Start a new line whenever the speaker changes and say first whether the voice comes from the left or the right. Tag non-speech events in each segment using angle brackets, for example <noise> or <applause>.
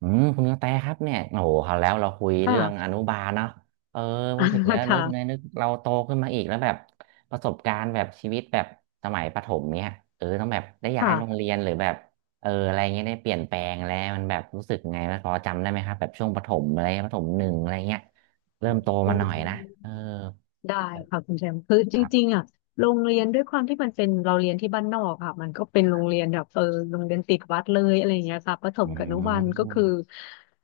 right: อืมคุณกระแตครับเนี่ยโอ้โหคราวแล้วเราคุยเรื่องอ
left: ค่ะ
right: นุบาลเนาะเออพอถึงแล้ว
left: <laughs>
right: นึกใน
left: ค่ะ
right: นึกเราโตขึ้นมาอีกแล้วแบบประสบการณ์แบบชีวิตแบบสมัยประถมเนี่ยต้องแบบได้ย้ายโรง
left: ค่ะ
right: เรียนหรือแบบอะไรเงี้ยได้เปลี่ยนแปลงแล้วมันแบบรู้สึกไงมันพอจำได้ไหมครับแบบช่วงประถมอะไรประถมหนึ่งอะไรเงี้ยเริ่มโต
left: อื
right: มาหน่อยนะเออ
left: มได้ค่ะคุณแชมป์คือจ
right: ครั
left: ริง
right: บ
left: ๆอ่ะโรงเรียนด้วยความที่มันเป็นเราเรียนที่บ้านนอกค่ะมันก็เป็นโรงเรียนแบบโรงเรียนติดวัดเลยอะไรอย่างเงี้ยค่ะประถม
right: อื
left: กับอนุบาลก็
right: ม
left: คือ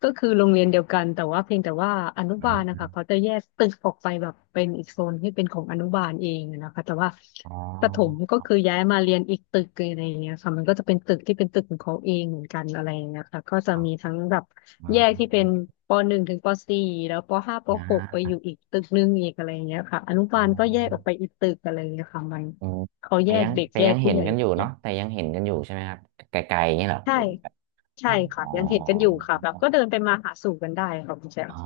left: ก็คือโรงเรียนเดียวกันแต่ว่าเพียงแต่ว่าอนุ
right: น
left: บาลนะ
right: ะ
left: คะเขาจะแยกตึกออกไปแบบเป็นอีกโซนที่เป็นของอนุบาลเองนะคะแต่ว่า
right: อ๋อ
left: ประถมก็คือย้ายมาเรียนอีกตึกเลยอะไรอย่างเงี้ยค่ะมันก็จะเป็นตึกที่เป็นตึกของเขาเองเหมือนกันอะไรอย่างเงี้ยค่ะก็จะ
right: อ๋อ
left: มีทั้งแบบ แยกที่เป็นปหนึ่งถึงปสี่แล้วปห้าป
right: น
left: หกไปอ
right: ะ
left: ยู่อีกตึกหนึ่งอีกอะไรอย่างเงี้ยค่ะอนุ
right: อ๋อ
left: บาลก็แยกออกไปอีกตึกอะไรอย่างเงี้ยค่ะมัน
right: อืม
left: เขา
right: แต่
left: แยก
right: ยัง
left: เด็ก
right: แต่
left: แย
right: ยั
left: ก
right: งเห็
left: ผู้
right: น
left: ใหญ่
right: กันอยู่
left: แย
right: เนาะ
left: ก
right: แต่ยังเห็นกันอยู่ใช่ไหมครับไกลๆอย่างเงี้ยเหรอ
left: ใช่
right: หรือแบบอ๋
left: ใช่
right: อ
left: ค่ะยังเห็นกันอยู่ค่ะแบบก็เดินไปมาหาสู่กันได้ค่ะคุณแชม
right: อ๋
left: ป์
right: อ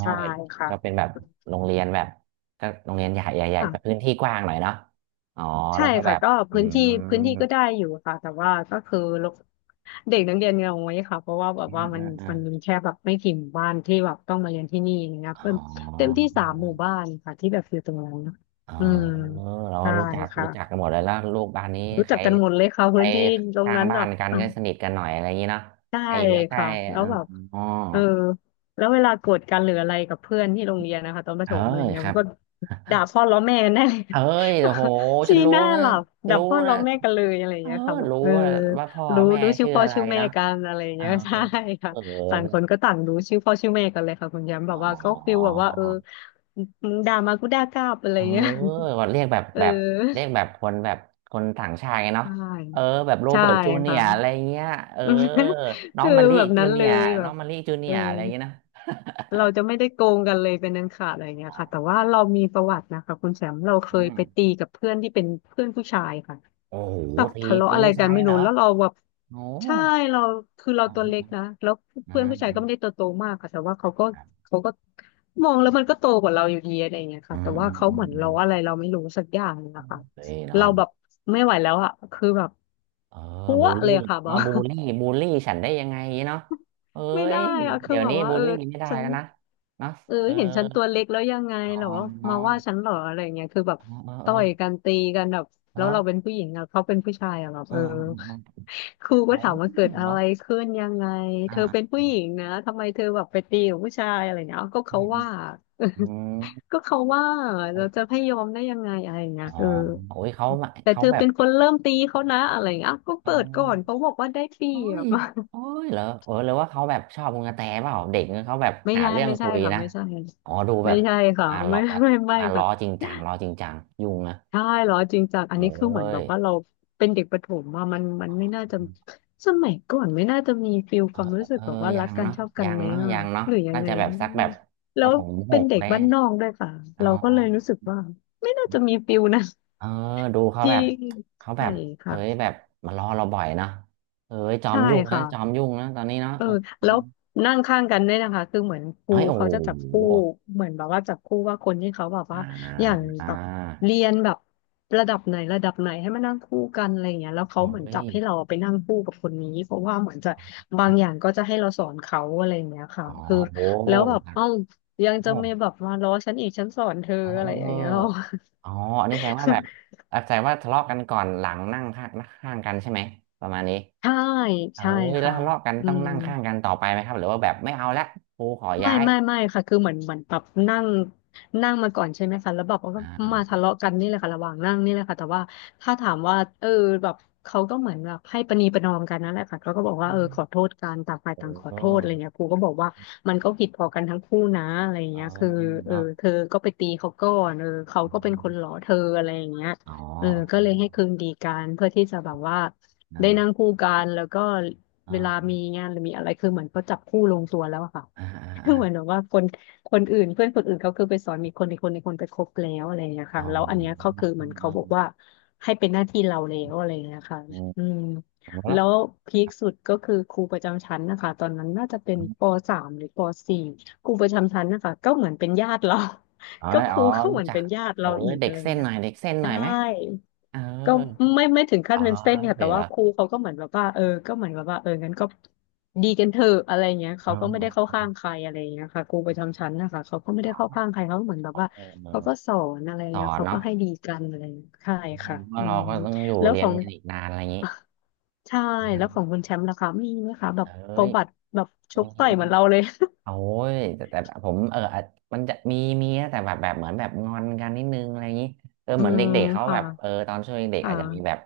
left: ใช่ค่ะ
right: ก็เป็นแบบโรงเรียนแบบก็โรงเรียนใหญ่ใหญ่แต่พื้
left: ค่ะ
right: นที่กว้างหน่อยเนาะอ๋อ
left: ใช่
right: แล้วก็แบ
left: ค่ะ
right: บ
left: ก็
right: อื
left: พื้นที่
right: ม
left: พื้นที่ก็ได้อยู่ค่ะแต่ว่าก็คือลกเด็กนักเรียนเราไว้ค่ะเพราะว่าแบบ
right: อืม
left: ว่ามั
right: อื
left: น
right: มอ
left: มันมี
right: ม
left: แค่แบบไม่กี่หมู่บ้านที่แบบต้องมาเรียนที่นี่นะครับ
right: อ๋
left: เต็
right: อ
left: มเต็มที่สามหมู่บ้านค่ะที่แบบอยู่ตรงนั้นนะ
right: เออ
left: อืม
right: เราก็
left: ใช่
right: รู้จักกั
left: ค่ะ
right: นหมดเลยแล้วลูกบ้านนี้
left: รู้
right: ใค
left: จั
right: ร
left: กกันหมดเลยค่ะ
right: ใคร
left: พื้นที่ตรง
right: ข้าง
left: นั้น
right: บ้า
left: แบ
right: น
left: บ
right: กันก็สนิทกันหน่อยอะไรอย่างงี้เนาะ
left: ใช่
right: ใครอยู่ใกล้
left: ค่ะ
right: ๆ
left: แล้วแบบ
right: อ๋อ
left: เออแล้วเวลาโกรธกันหรืออะไรกับเพื่อนที่โรงเรียนนะคะตอนป
right: เอ
left: ระ
right: อ
left: ถมอะไรเงี้
right: ค
left: ย
right: รั
left: มั
right: บ
left: นก็ด่าพ่อล้อแม่กันได้เลย
right: เฮ้ยโอ้โห
left: <laughs>
right: ฉั
left: ชี้
right: นรู้
left: หน้า
right: นะ
left: หลับด่า
right: รู้
left: พ่อล้
right: นะ
left: อแม่กันเลยอะไร
right: เออ
left: เงี้ยค่ะแบบ
right: รู้ว่าพ่อ
left: รู้
right: แม่
left: รู้ชื่อ
right: ชื่อ
left: พ่อ
right: อะไร
left: ชื่อแม่
right: นะ
left: กันอะไร
right: เออ
left: เงี้ย <laughs> ใช่ค่ะ
right: เอ
left: ต่างคน
right: อ
left: ก็ต่างรู้ชื่อพ่อชื่อแม่กันเลยค่ะคุณย้ำแบ
right: อ๋
left: บ
right: อ
left: ว่าก็ฟิลแบบว่ามึงด่ามากูด่ากลับอะไร
right: เออ
left: เงี้ย
right: ก็เรียกแบบ
left: <laughs> เ
right: แบบเรี
left: ออ
right: ยกแบบคนแบบคนต่างชาติไง
left: ใช
right: เนาะเออ
left: ่
right: แบบโร
left: ใช่
right: เบิร์ตจูเนีย
left: ค่ะ
right: ร์อะไรเงี้ยเออ
left: <laughs>
right: น้อง
left: คือ
right: มะลิ
left: แบบ
right: จู
left: นั้น
right: เนี
left: เล
right: ยร์
left: ยแบ
right: น้อ
left: บ
right: งมะลิจูเนี
left: เอ
right: ย
left: อ
right: ร์อะไรเงี้ยนะ
left: เราจะไม่ได้โกงกันเลยเป็นอันขาดอะไรเงี้ย
right: อ๋อ
left: ค่ะแต่ว่าเรามีประวัตินะคะคุณแชมป์เราเค
right: อื
left: ย
right: ม
left: ไปตีกับเพื่อนที่เป็นเพื่อนผู้ชายค่ะ
right: โอ้โห
left: แบบ
right: ตี
left: ทะเลาะ
right: ตี
left: อะไร
right: ผู้
left: กั
right: ชา
left: น
right: ย
left: ไม่
right: เหร
left: รู้
right: อ
left: แล้วเราแบบ
right: โอ้โ
left: ใช่เราคือเรา
right: ห
left: ตัวเล็ก
right: อืม
left: นะแล้ว
right: อื
left: เพื่อน
right: ม
left: ผู้ชาย
right: อื
left: ก็
right: ม
left: ไม่ได้ตัวโตมากค่ะแต่ว่าเขาก็มองแล้วมันก็โตกว่าเราอยู่ดีอะไรเงี้ย
right: อื
left: ค่ะ
right: ม
left: แต่
right: อื
left: ว่า
right: ม
left: เขา
right: อื
left: เห
right: ม
left: มือน
right: อื
left: เรา
right: ม
left: อะไรเราไม่รู้สักอย่าง
right: อื
left: นะ
right: ม
left: คะ
right: เฮ้ยเนาะ
left: เราแบบไม่ไหวแล้วอะคือแบบ
right: เออ
left: พัว
right: บูล
left: เล
right: ลี่
left: ยอะค่ะบอ
right: มา
left: ก
right: บูลลี่ฉันได้ยังไงเนาะเอ้
left: ไม่
right: ย
left: ได้อะคื
right: เดี๋
left: อ
right: ยว
left: แบ
right: นี้
left: บว่า
right: บูลลี่ไม่ได้
left: ฉัน
right: แล้วนะเนาะเออ
left: เห็นฉันตัวเล็กแล้วยังไง
right: อ๋อ
left: เหรอมาว่าฉันเหรออะไรยงเงี้ยคือแบบ
right: เออเออเอ
left: ต่
right: อ
left: อยกันตีกันแบบแล้
right: แล้
left: ว
right: ว
left: เราเป็นผู้หญิงอะเขาเป็นผู้ชายอะแบบ
right: เออเออเออ
left: ครูก็
right: เอา
left: ถามว่าเกิดอะ
right: เหรอ
left: ไรขึ้นยังไง
right: อ่
left: เธอเป็น
right: า
left: ผู้หญิงนะทำไมเธอแบบไปตีกับผู้ชายอะไรเงี้ยอ้าวก็
right: อื
left: เขา
right: มอืม
left: ว่า <laughs> ก็เขาว่า
right: อ
left: เรา
right: ม
left: จะให้ยอมได้ยังไงอะไรเงี้
right: อ๋อ
left: ย
right: โอ้ยเขามา
left: แต่
right: เขา
left: เธอ
right: แบบ
left: เป็นคนเริ่มตีเขานะอะไราเงี้ยอ้าวก็
right: เอ
left: เปิดก่อน
right: อ
left: เขาบอกว่าได้เปรี
right: โอ้
left: ย
right: ย
left: บ <laughs>
right: โอ้ยเหรอเออหรือว่าเขาแบบชอบมึงกระแตเปล่าเด็กเนี่ยเขาแบบ
left: ไม่
right: หา
left: ใช่
right: เรื่อง
left: ไม่
right: คุ
left: ใช่
right: ย
left: ค่ะ
right: นะ
left: ไม่ใช่
right: อ๋อดูแบ
left: ไม่
right: บ
left: ใช่ค่ะ
right: มาล้
left: ไม่
right: อ
left: ไม่ไม่ไม่
right: มาล้
left: ค่ะ
right: อจริงจังล้อจริงจังยุ่งนะ
left: ใช่เหรอจริงจังอั
right: เอ้
left: นนี้คือเหมือนแบ
right: ย
left: บว่าเราเป็นเด็กประถมว่ามันมันไม่น่าจะสมัยก่อนไม่น่าจะมีฟิล
right: เอ
left: ค
right: อ
left: วามรู้สึ
right: เอ
left: ก
right: อ
left: แบบว่า
right: ยั
left: รัก
right: ง
left: กัน
right: เนาะ
left: ชอบกั
right: ยั
left: น
right: ง
left: ไหม
right: เนาะ
left: อ่ะ
right: ยังเนาะ
left: หรือยัง
right: น่า
left: ไง
right: จะแบบสักแบบป
left: แล้
right: ระ
left: ว
right: ถมห
left: เป็น
right: ก
left: เด็ก
right: เลย
left: บ้านนอกด้วยค่ะ
right: เอา
left: เราก็เลยรู้สึกว่าไม่น่า
right: ดู
left: จะมีฟิลนะ
right: เออดู
left: <laughs>
right: เขา
left: ที่
right: แบบเขาแบ
left: ใช่
right: บเอ้ย
left: ค่ะ
right: แบบมารอเราบ่อยเนาะเอ้ยจอ
left: ใช่
right: มยุ่งนะ
left: ค่ะ
right: จอมยุ่งนะตอนนี้เนาะ
left: เออ
right: เออ
left: แล้วนั่งข้างกันด้วยนะคะคือเหมือนครู
right: เอ้ยโอ้โ
left: เขาจะจับคู่
right: ห
left: เหมือนแบบว่าจับคู่ว่าคนที่เขาแบบ
right: อ่า
left: ว่าอย่าง
right: อ่า
left: แบบเรียนแบบระดับไหนระดับไหนให้มานั่งคู่กันอะไรอย่างเงี้ยแล้วเขา
right: โอ้
left: เหมือนจับ
right: ย
left: ให้เราไปนั่งคู่กับคนนี้เพราะว่าเหมือนจะบางอย่างก็จะให้เราสอนเขาอะไรอย่างเงี้ยค่ะ
right: อ๋อ
left: คือ
right: โอ้
left: แล้วแบบเอ้ายังจะ
right: โอ้
left: มีแบบมาล้อฉันอีกฉันสอนเธอ
right: เออ
left: อะ
right: เออ
left: ไรอย่า
right: เอ
left: ง
right: อ
left: เงี้ย
right: อ๋ออันนี้แสดงว่าแบบ
left: <laughs>
right: แสดงว่าทะเลาะกันก่อนหลังนั่งข้างกันใช่ไหมประมาณนี้
left: ใช่
right: เออ
left: ใช่
right: แล้ว
left: ค่ะ
right: ทะเลาะกัน
left: อื
right: ต้อง
left: ม
right: นั่งข้างกันต่อไปไหมครับหรือว่าแบบไม่เอาละครูขอ
left: ไม่
right: ย้าย
left: ไม่ไม่ค่ะคือเหมือนแบบนั่งนั่งมาก่อนใช่ไหมคะแล้วแบบก็
right: อ่าอ่า
left: มาทะเลาะกันนี่แหละค่ะระหว่างนั่งนี่แหละค่ะแต่ว่าถ้าถามว่าแบบเขาก็เหมือนแบบให้ประนีประนอมกันนั่นแหละค่ะเขาก็บอกว่า
right: อื
left: เออขอโท
right: ม
left: ษกันต่างฝ่ายต่างขอ
right: เอ
left: โทษอะไร
right: อ
left: เงี้ยครูก็บอกว่ามันก็ผิดพอกันทั้งคู่นะอะไร
right: เออ
left: เงี้ยคือเออ
right: เนาะ
left: เธอก็ไปตีเขาก่อนเออเขา
right: อ
left: ก็เป็นคนหลอ
right: ม
left: เธออะไรอย่างเงี้ย
right: อ๋อ
left: เออก็เลยให้คืนดีกันเพื่อที่จะแบบว่าได้นั่ง
right: เ
left: คู่กันแล้วก็
right: ่า
left: เวลา
right: อ่า
left: มีงานหรือมีอะไรคือเหมือนเขาจับคู่ลงตัวแล้วอะค่ะ
right: อ่าอ่า
left: คื
right: อ่า
left: อเหมือนแบบว่าคนอื่นเพื่อนคนอื่นเขาคือไปสอนมีคนอีกคนไปคบแล้วอะไรอย่างเงี้ยค่ะ
right: เอา
left: แล้วอันเนี้ยเขาคือเหมือนเขาบอกว่าให้เป็นหน้าที่เราแล้วอะไรอย่างเงี้ยค่ะ
right: เออ
left: อืม
right: เอมแล้
left: แล้
right: ว
left: วพีคสุดก็คือครูประจำชั้นนะคะตอนนั้นน่าจะเป็นป
right: ออ
left: สามหรือปสี่ครูประจำชั้นนะคะก็เหมือนเป็นญาติเรา
right: อ๋อ
left: <laughs> ก็ครูก็เห
right: รู้
left: มือน
right: จัก
left: เป็นญาติ
right: เอ
left: เรา
right: อ
left: อีก
right: เด็
left: อะ
right: ก
left: ไรอย่า
right: เส้
left: ง
right: น
left: เงี้
right: ห
left: ย
right: น่อย
left: ค่ะ
right: เด็กเส้นหน่อยไหม
left: ใช่
right: เออ
left: ก็ไม่ถึงขั้
right: อ๋
left: น
right: อ
left: เป็นเส้นค่ะ
right: ถึ
left: แต่
right: ง
left: ว่า
right: แล้ว
left: ครูเขาก็เหมือนแบบว่าเออก็เหมือนแบบว่าเอองั้นก็ดีกันเถอะอะไรเงี้ย
right: เอ
left: เขาก็ไม่ได้เข้า
right: ออ
left: ข้างใครอะไรเงี้ยค่ะครูประจำชั้นนะคะเขาก็ไม่
right: อ๋
left: ได้เข้าข้าง
right: อ
left: ใครเขาเหมือนแบ
right: เอ
left: บ
right: อ
left: ว่า
right: เออ
left: เขาก็สอนอะไร
right: สอ
left: เงี้ย
right: น
left: เขาก็
right: เนาะ
left: ให้ดีกันอะไรเงี้ยใช่ค่ะ
right: เพ่า
left: อื
right: เรา
left: ม
right: ก็ต้องอยู่
left: แล้ว
right: เรี
left: ข
right: ย
left: อ
right: น
left: ง
right: กันอีกนานอะไรอย่างนี้
left: <laughs> ใช่แล้วของคุณแชมป์ล่ะคะมีไหมคะแบบ
right: เอ้
left: ป
right: ย
left: ระวัติแบบช
right: ไม่
left: กต่อยเหมือนเราเลย
right: โอ้ยแต่แต่ผมอาจมันจะมีมีนะแต่แบบแบบเหมือนแบบงอนกันนิดนึงอะไรอย่างนี้เออ
left: <laughs> อื
right: เหมือน
left: ม
right: เด็กๆเขา
left: ค่ะ
right: แบบเออตอนช่วงเด็กๆ
left: ค่ะ
right: อาจจะมีแบบ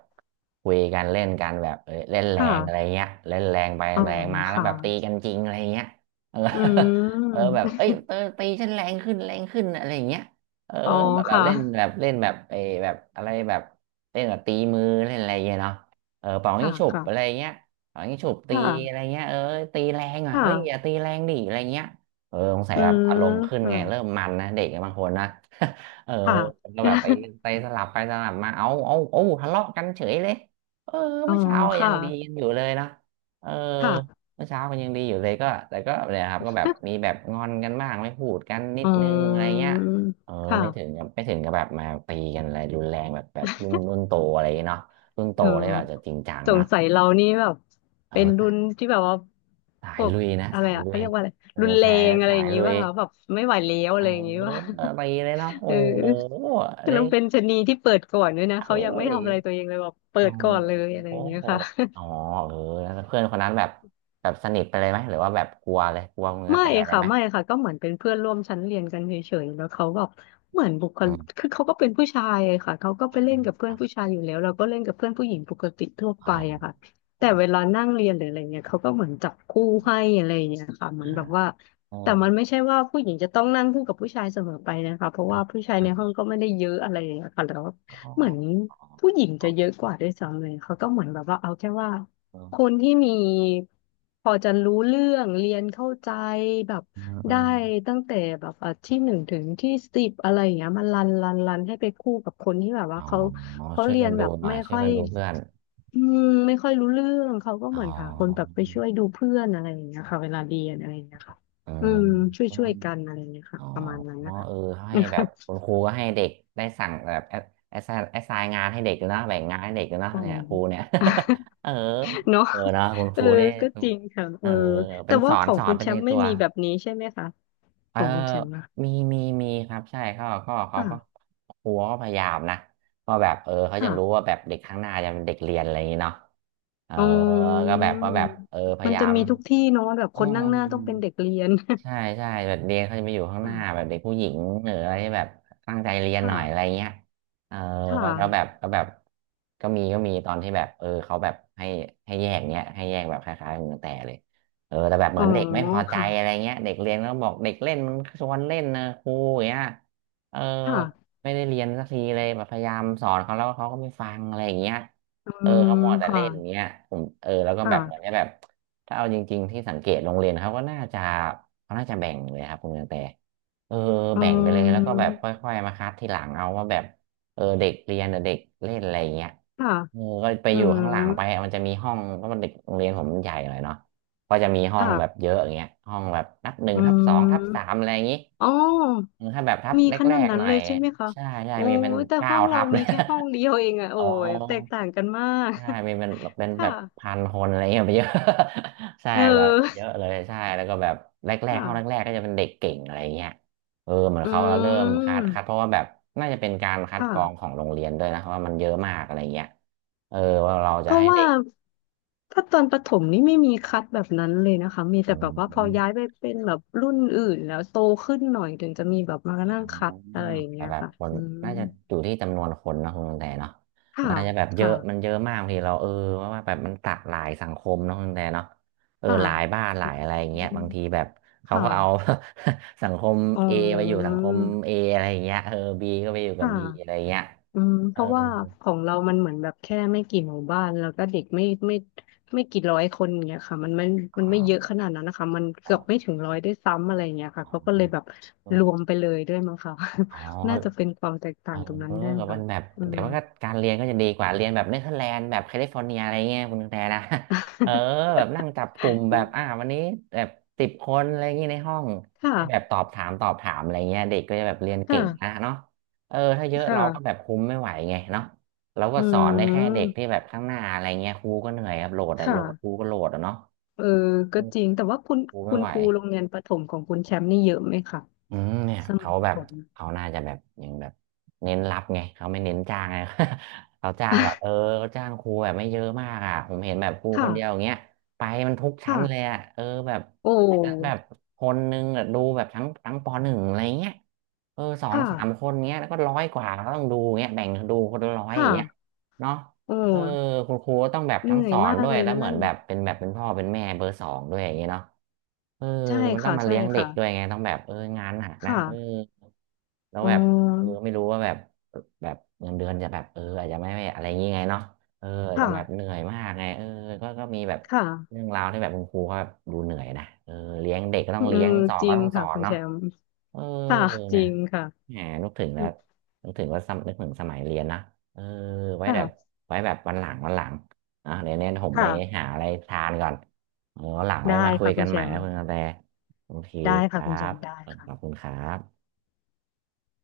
right: คุยกันเล่นกันแบบเออเล่นแรงอะไร
left: ค่ะ
right: เงี้ยเล่นแรงไป
left: อ๋อ
right: แรงมาแล้ว
left: ค่ะ
right: แบบตีกันจริงอะไรเงี้ยเออ
left: อื
right: <laughs> เออ
left: ม
right: แบบเอ้ยเออตีฉันแรงขึ้นอะไรอย่างเงี้ยเออ
left: อ๋อ
right: แบบแบบ
left: ค่ะ
right: เล่นแบบเออแบบอะไรแบบเล่นแบบตีมือเล่นอะไรเงี้ยเนาะเออเป่ายิ
left: ค่ะ
right: งฉุบอะไร
left: ค่ะ
right: เงี้ย เอางี้ฉุบตีอะไร
left: ค่ะ
right: เงี้ยเออตีแรงอ่ะ
left: ค่ะ
right: เฮ้ยอย่าตีแรงดิอะไรเงี้ยเออสงสัย
left: อื
right: แบบ
left: ม
right: อารมณ์ขึ้น
left: ค่ะ
right: ไงเริ่มมันนะเด็กบางคนนะ <laughs> เออ
left: ค่ะ
right: ก็แบบไป
left: <laughs>
right: ไสลับไปสลับมาเอาทะเลาะกันเฉยเลยเออ
left: อ๋อ
right: เมื่อเช้ายั
left: ค่ะ
right: งดีกันอยู่เลยนะเออ
left: ค่ะ
right: เมื่อเช้ามันยังดีอยู่เลยก็แต่ก็เนี่ยครับก็แบบมีแบบงอนกันบ้างไม่พูดกันนิ
left: อื
right: ดนึงอะไรเงี้ย
left: ม
right: เออ
left: ค่ะ
right: ไม่ถึงกับแบบมาตีกันอะไรรุนแรงแบบแบบรุ่นโตอะไรเนาะรุ่นโต
left: เออ
right: เลยแบบจะจริงจัง
left: ส
right: นะ
left: งสัยเรานี่แบบ
right: เอ
left: เป็นรุ่น
right: อ
left: ที่แบบว่า
right: สา
left: พ
right: ย
left: วก
right: ลุยนะ
left: อะไร
right: สาย
left: อะ
right: ลุ
left: เขา
right: ย
left: เรียกว่าอะไร
right: เออ
left: รุนแร
right: แต่
left: งอะไร
right: สา
left: อ
right: ย
left: ย่างงี้
right: ลุย
left: ป่ะคะแบบไม่ไหวแล้ว
right: เอ
left: อะ
right: อ
left: ไรอย่างงี้ป่ะ
right: ไปเลยเนาะ
left: <laughs>
right: โอ้
left: เออ
right: โหเล
left: แล้
right: ย
left: วเป็นชะนีที่เปิดก่อนด้วยนะ
right: เอ้
left: เขายังไม่
right: ย
left: ทำอะไรตัวเองเลยแบบเปิ
right: โอ้
left: ดก่อนเลยอะไร
right: โห
left: อย่างเงี้ยค่ะ
right: อ๋อเออแล้วเพื่อนคนนั้นแบบแบบสนิทไปเลยไหมหรือว่าแบบกลัวเลยกลัวมือกระ
left: ไม่
right: แตเลย
left: ค่ะ
right: ไหม
left: ไม่ค่ะก็เหมือนเป็นเพื่อนร่วมชั้นเรียนกันเฉยๆแล้วเขาแบบเหมือนบุคลิ
right: อื
left: ก
right: ม
left: คือเขาก็เป็นผู้ชายอะค่ะเขาก็
right: อื
left: ไปเล่
right: ม
left: นกับเพื่
right: อ
left: อน
right: ม
left: ผู้ชายอยู่แล้วเราก็เล่นกับเพื่อนผู้หญิงปกติทั่ว
right: อ๋
left: ไป
right: อ
left: อะค่ะ
right: อ๋
left: แต่
right: อ
left: เวลานั่งเรียนหรืออะไรเงี้ยเขาก็เหมือนจับคู่ให้อะไรอย่างเงี้ยค่ะเหมื
right: อ่า
left: อนแบบว่า
right: เออ
left: แต่มันไม่ใช่ว่าผู้หญิงจะต้องนั่งคู่กับผู้ชายเสมอไปนะคะเพราะว่าผู้ชาย
right: อ่
left: ในห้อ
right: า
left: งก็ไม่ได้เยอะอะไรอย่างเงี้ยค่ะแล้ว
right: อ๋อ
left: เหมือน
right: อ๋อ
left: ผู้หญิง
right: อ๋อ
left: จะเยอะกว่าด้วยซ้ำเลยเขาก็เหมือนแบบว่าเอาแค่ว่า
right: เออ
left: คนที่มีพอจะรู้เรื่องเรียนเข้าใจแบบ
right: อืมอื
left: ได้
right: ม
left: ตั้งแต่แบบอ่ะที่หนึ่งถึงที่สิบอะไรอย่างเงี้ยมันรันให้ไปคู่กับคนที่แบบว่า
right: อ๋อ
left: เขา
right: ช่วย
left: เรีย
right: กั
left: น
right: นดู
left: แบบ
right: หน่อย
left: ไม่
right: ช่วย
left: ค่อย
right: กันดูเพื่อน
left: อืมไม่ค่อยรู้เรื่องเขาก็
right: อ๋อ
left: เหมือนค่ะคนแบบไปช่วยดูเพื่อนอะไรอย่างเงี้ยค่ะเวลาเรียนอะไรอย่างเงี้ยค่ะ
right: เออ
left: อืมช่วยกันอะไรอย่างเงี้ย
right: อ๋
left: ค่ะ
right: อ
left: ประมาณนั้นนะคะ
right: เออให้แบบ
left: <laughs>
right: คุณครูก็ให้เด็กได้สั่งแบบแอสไซน์งานให้เด็กด้วยนะแบ่งงานให้เด็กด้วยนะ
left: อ๋อ
right: เนี่ยครูเนี่ย <laughs> เออ
left: <laughs> เนาะ
right: เออเนอะคุณค
left: เออ
right: รูนี่
left: ก็จริงค่ะ
right: เอ
left: เออ
right: อเป็
left: แต่
right: นส
left: ว่า
right: อ
left: ข
right: น
left: อง
right: สอ
left: คุ
right: น
left: ณ
right: เป็
left: แช
right: นใน
left: มป์ไม่
right: ตัว
left: มีแบบนี้ใช่ไหมคะ
right: เอ
left: ข
right: อ
left: องคุณแชมป์นะ
right: มีครับใช่เขาก็
left: ค่ะ
right: ครูก็พยายามนะก็แบบเออเขาจะรู้
left: ค่ะ
right: ว่าแบบเด็กข้างหน้าจะเป็นเด็กเรียนอะไรอย่างนี้เนาะเออ
left: อืม
right: ก็แบบว่าแบบเออพ
left: มั
right: ยา
left: น
right: ยา
left: จะ
right: ม
left: มีทุกที่เนาะแบบ
right: อ๋
left: ค
right: อ
left: นนั่งหน้าต้องเป็นเด็กเรียน
right: ใช่ใช่แบบเรียนเขาจะไปอยู่ข้างหน้าแบบเด็
left: <laughs>
right: กผู้หญิงหรืออะไรที่แบบตั้งใจเรียนห
left: ค่ะ
right: น่อยอะไร
left: ค่ะ
right: เงี้ยเออ
left: ค่ะ
right: ก็แบบก็มีตอนที่แบบเออเขาแบบให้ให้แยกเนี้ยให้แยกแบบคล้ายๆมือแต่เลยเออแต่แบบเห
left: อ๋
right: มื
left: อ
right: อนเด็กไม่พอใจอะไร
left: ค่ะ
right: เงี้ยเด็กเรียนแล้วบอกเด็กเล่นมันชวนเล่นนะครูอย่างเงี้ยเออ
left: ค่ะ
right: ไม่ได้เรียนสักทีเลยแบบพยายามสอนเขาแล้วเขาก็ไม่ฟังอะไรอย่างเงี้ย
left: อื
right: เออ
left: ม
right: เขาหมัวแต่
left: ค่ะ
right: เล่นอย่างเงี้ยผมเออแล้วก็แบบเหมือน
left: ค่ะ
right: จะแบบ ถ้าเอาจริงๆที่สังเกตโรงเรียนเขาก็น่าจะเขาน่าจะแบ่งเลยครับคุณกระแตเออ
left: อื
right: แบ่งไปเลยแล้วก็แบบ
left: ม
right: ค่อยๆมาคัดทีหลังเอาว่าแบบเออเด็กเรียนกับเด็กเล่นอะไรอย่างเงี้ย
left: ค่ะ
right: เออก็ไป
left: อื
right: อยู่ข้างหลัง
left: ม
right: ไปมันจะมีห้องเพราะมันเด็กโรงเรียนผมมันใหญ่หน่อยเนาะก็จะมีห้อง
left: ค่ะ
right: แบบเยอะอย่างเงี้ยห้องแบบนับหนึ่ง
left: อื
right: ทับสองทับสาม
left: ม
right: อะไรอย่างงี้
left: อ๋อ
right: เออถ้าแบบทับ
left: มีข
right: แร
left: นาด
right: กๆ
left: นั้
right: ห
left: น
right: น่อ
left: เล
right: ย
left: ยใช่ไหมคะ
right: ใช่
left: โอ้
right: มีเป็น
left: ยแต่
right: เก้า
left: ห้องเรา
right: ทับเล
left: มี
right: ย
left: แค่ห้องเดียวเองอะ
right: <laughs>
left: โอ้
right: อ๋อ
left: ยแตกต่างกันมาก
right: ใช่มีเป็น
left: <laughs>
right: แบ
left: ค่ะ
right: บพัน
left: <laughs>
right: คนอะไรเงี้ยไปเยอะ <laughs> ใช่
left: เอ
right: แบบ
left: อ
right: เยอะเลยใช่แล้วก็แบบแรก
left: ค่ะ
right: ๆห้องแรกๆก็จะเป็นเด็กเก่งอะไรเงี้ยเออเหมือน
left: อื
right: เขาเริ่มคัดเพ
left: ม
right: ราะว่าแบบน่าจะเป็นการคัดกรองขอ
left: ค่ะ
right: งโรงเรียนด้วยนะเพราะว่ามันเยอะมากอะไรเงี้ยเออว่าเรา
left: เพ
right: จะ
left: ราะ
right: ให้
left: ว่า
right: เด็ก
left: ถ้าตอนประถมนี่ไม่มีคัดแบบนั้นเลยนะคะมีแต่
right: อื
left: แบบว่าพอย้าย
right: ม
left: ไปเป็นแบบรุ่นอื่นแล้วโตขึ้นหน่อยถึงจะมีแบบมา
right: อ่
left: นั่งคัด
right: า
left: อะไรอย่าง
right: แต่
left: เงี้ย
right: แบบ
left: ค่ะ
right: คน
left: อืม
right: น่าจะอยู่ที่จำนวนคนนะคุณแต่เนาะ
left: ค่ะ
right: มันอาจจะแบบเย
left: ค่ะ
right: อะมันเยอะมากบางทีเราเออว่าแบบมันตัดหลายสังคมเนอะคุณแต่เนาะเออ
left: ค่ะ
right: หลายบ้านหลายอะไรอย่าง
left: อื
right: เงี้ย
left: ม
right: บางทีแบบเขา
left: ค่ะ
right: ก็เอา <laughs> สังคม
left: อ๋
right: A ไปอยู่
left: อ
right: สังคม A อะไรอย่างเงี้ยเออ B ก็ไปอยู่กับ
left: ค่ะ
right: B อะไรอย่างเงี้ย
left: อืมเพ
right: เออ
left: ราะว่าของเรามันเหมือนแบบแค่ไม่กี่หมู่บ้านแล้วก็เด็กไม่กี่ร้อยคนอย่างเงี้ยค่ะมันไม่
right: อ๋
left: มั
right: อ
left: นไม่เยอะขนาดนั้นนะคะมัน
right: อ๋อ
left: เกือบไม่ถึงร้อยด้วยซ้ำอะไรอย่างเงี้ยค่ะเขาก็เลยแบบรวมไปเลยด้วยมั้งค่ะ
right: อ๋อ
left: <laughs> น่าจะเป็นความแตก
right: เอ
left: ต่าง
right: อ
left: ตรงนั้นด้วย
right: กับมั
left: ค่ะ
right: นแบบ
left: อื
right: แต่
left: ม
right: ว่าก็การเรียนก็จะดีกว่าเรียนแบบเนเธอร์แลนด์แบบแคลิฟอร์เนียอะไรเงี้ยคุณแต่นะ <laughs> เออแบบนั่งจับกลุ่มแบบวันนี้แบบ10 คนอะไรเงงี้ยในห้อง
left: <laughs> ค่ะ
right: ให้แบบตอบถามตอบถามอะไรเงี้ยเด็กก็จะแบบเรียน
left: ค่ะ
right: เก่งนะเนาะเออถ้าเยอะ
left: ค
right: เราก็แบบ
left: ่ะ
right: คุมไม่ไหวไงเนาะเราก็
left: อื
right: สอนได้แค่เด็ก
left: ม
right: ที่แบบข้างหน้าอะไรเงี้ยครูก็เหนื่อยครับโหลดอะโห
left: ค่ะ
right: ลดครูก็โหลดอะเนาะ
left: เออ
right: เอ
left: ก็
right: อ
left: จริงแต่ว่าคุณ
right: ครู
left: คุ
right: ไม่
left: ณ
right: ไหว
left: ครูโรงเรียนประถมของคุณแชมป์นี่เยอะไหมคะ
right: อืมเนี่ย
left: สมัย
right: เขา
left: ประ
right: แบ
left: ถ
right: บ
left: ม
right: เขาน่าจะแบบยังแบบเน้นรับไงเขาไม่เน้นจ้างไง <laughs> เขาจ้างแบบเออเขาจ้างครูแบบไม่เยอะมากอ่ะผมเห็นแบบครู
left: <laughs>
right: ค
left: ค่ะ
right: นเดียวอย่างเงี้ยไปมันทุกชั้นเลย
left: ค่ะ
right: อ่ะเออแบบ
left: โอ
right: อาจจะแบบ
left: ้
right: คนนึงอะดูแบบทั้งปหนึ่งอะไรเงี้ยเออสอง
left: ค่ะ
right: สามคนเงี้ยแล้วก็ร้อยกว่าก็ต้องดูเงี้ยแบ่งดูคนละร้อยอ
left: ค่ะ
right: ย่างเงี้ยเนาะ
left: โอ
right: เออ
left: ้
right: คุณครูก็ต้องแบบ
left: เห
right: ทั้ง
left: นื่อ
right: ส
left: ย
right: อน
left: มาก
right: ด้วย
left: เลย
right: แล้ว
left: นะ
right: เหมือ
left: นั่
right: น
left: น
right: แบบเป็นพ่อเป็นแม่เบอร์ 2ด้วยอย่างเงี้ยเนาะเออ
left: ใช่
right: มันต้อง
left: ค่ะ
right: มา
left: ใช่
right: เลี้ยงเด็
left: ค่ะ
right: กด้วยไงต้องแบบเอองานหนักนะ
left: ค่ะ
right: เออแล้ว
left: อ๋อ
right: แบบเออไม่รู้ว่าแบบแบบเงินเดือนจะแบบเอออาจจะไม่อะไรอย่างงี้ไงเนาะเอออาจจะ
left: ค่ะ
right: แบบเหนื่อยมากไงเออก็มีแบบ
left: ค่ะ
right: เรื่องราวที่แบบคุณครูก็แบบดูเหนื่อยนะเออเลี้ยงเด็กก็ต้อ
left: อื
right: งเลี้ย
left: ม
right: งสอน
left: จริ
right: ก็
left: ง
right: ต้องสอ
left: ค่ะ
right: น
left: คุณแช
right: เนาะ
left: มป์
right: เออ
left: ค่ะจ
right: เนี่
left: ริ
right: ย
left: งค่ะ
right: แหมนึกถึงแล้วนึกถึงว่านึกถึงสมัยเรียนนะเออไว้แบบ
left: ค่ะ
right: ไว้แบบวันหลังอ่ะเดี๋ยวเนี้นผมไป
left: ค่ะ
right: หาอะไรทานก่อนเออวันหลังไว้
left: ได้
right: มาคุย
left: ค่ะคุ
right: กั
left: ณ
right: น
left: แช
right: ใหม่
left: ม
right: นะ
left: ป์
right: คุณกระแตโอเค
left: ได้
right: ค
left: ค่ะ
right: รั
left: คุณแช
right: บ
left: มป์ได้
right: ขอบคุ
left: ค่ะ
right: ณครับ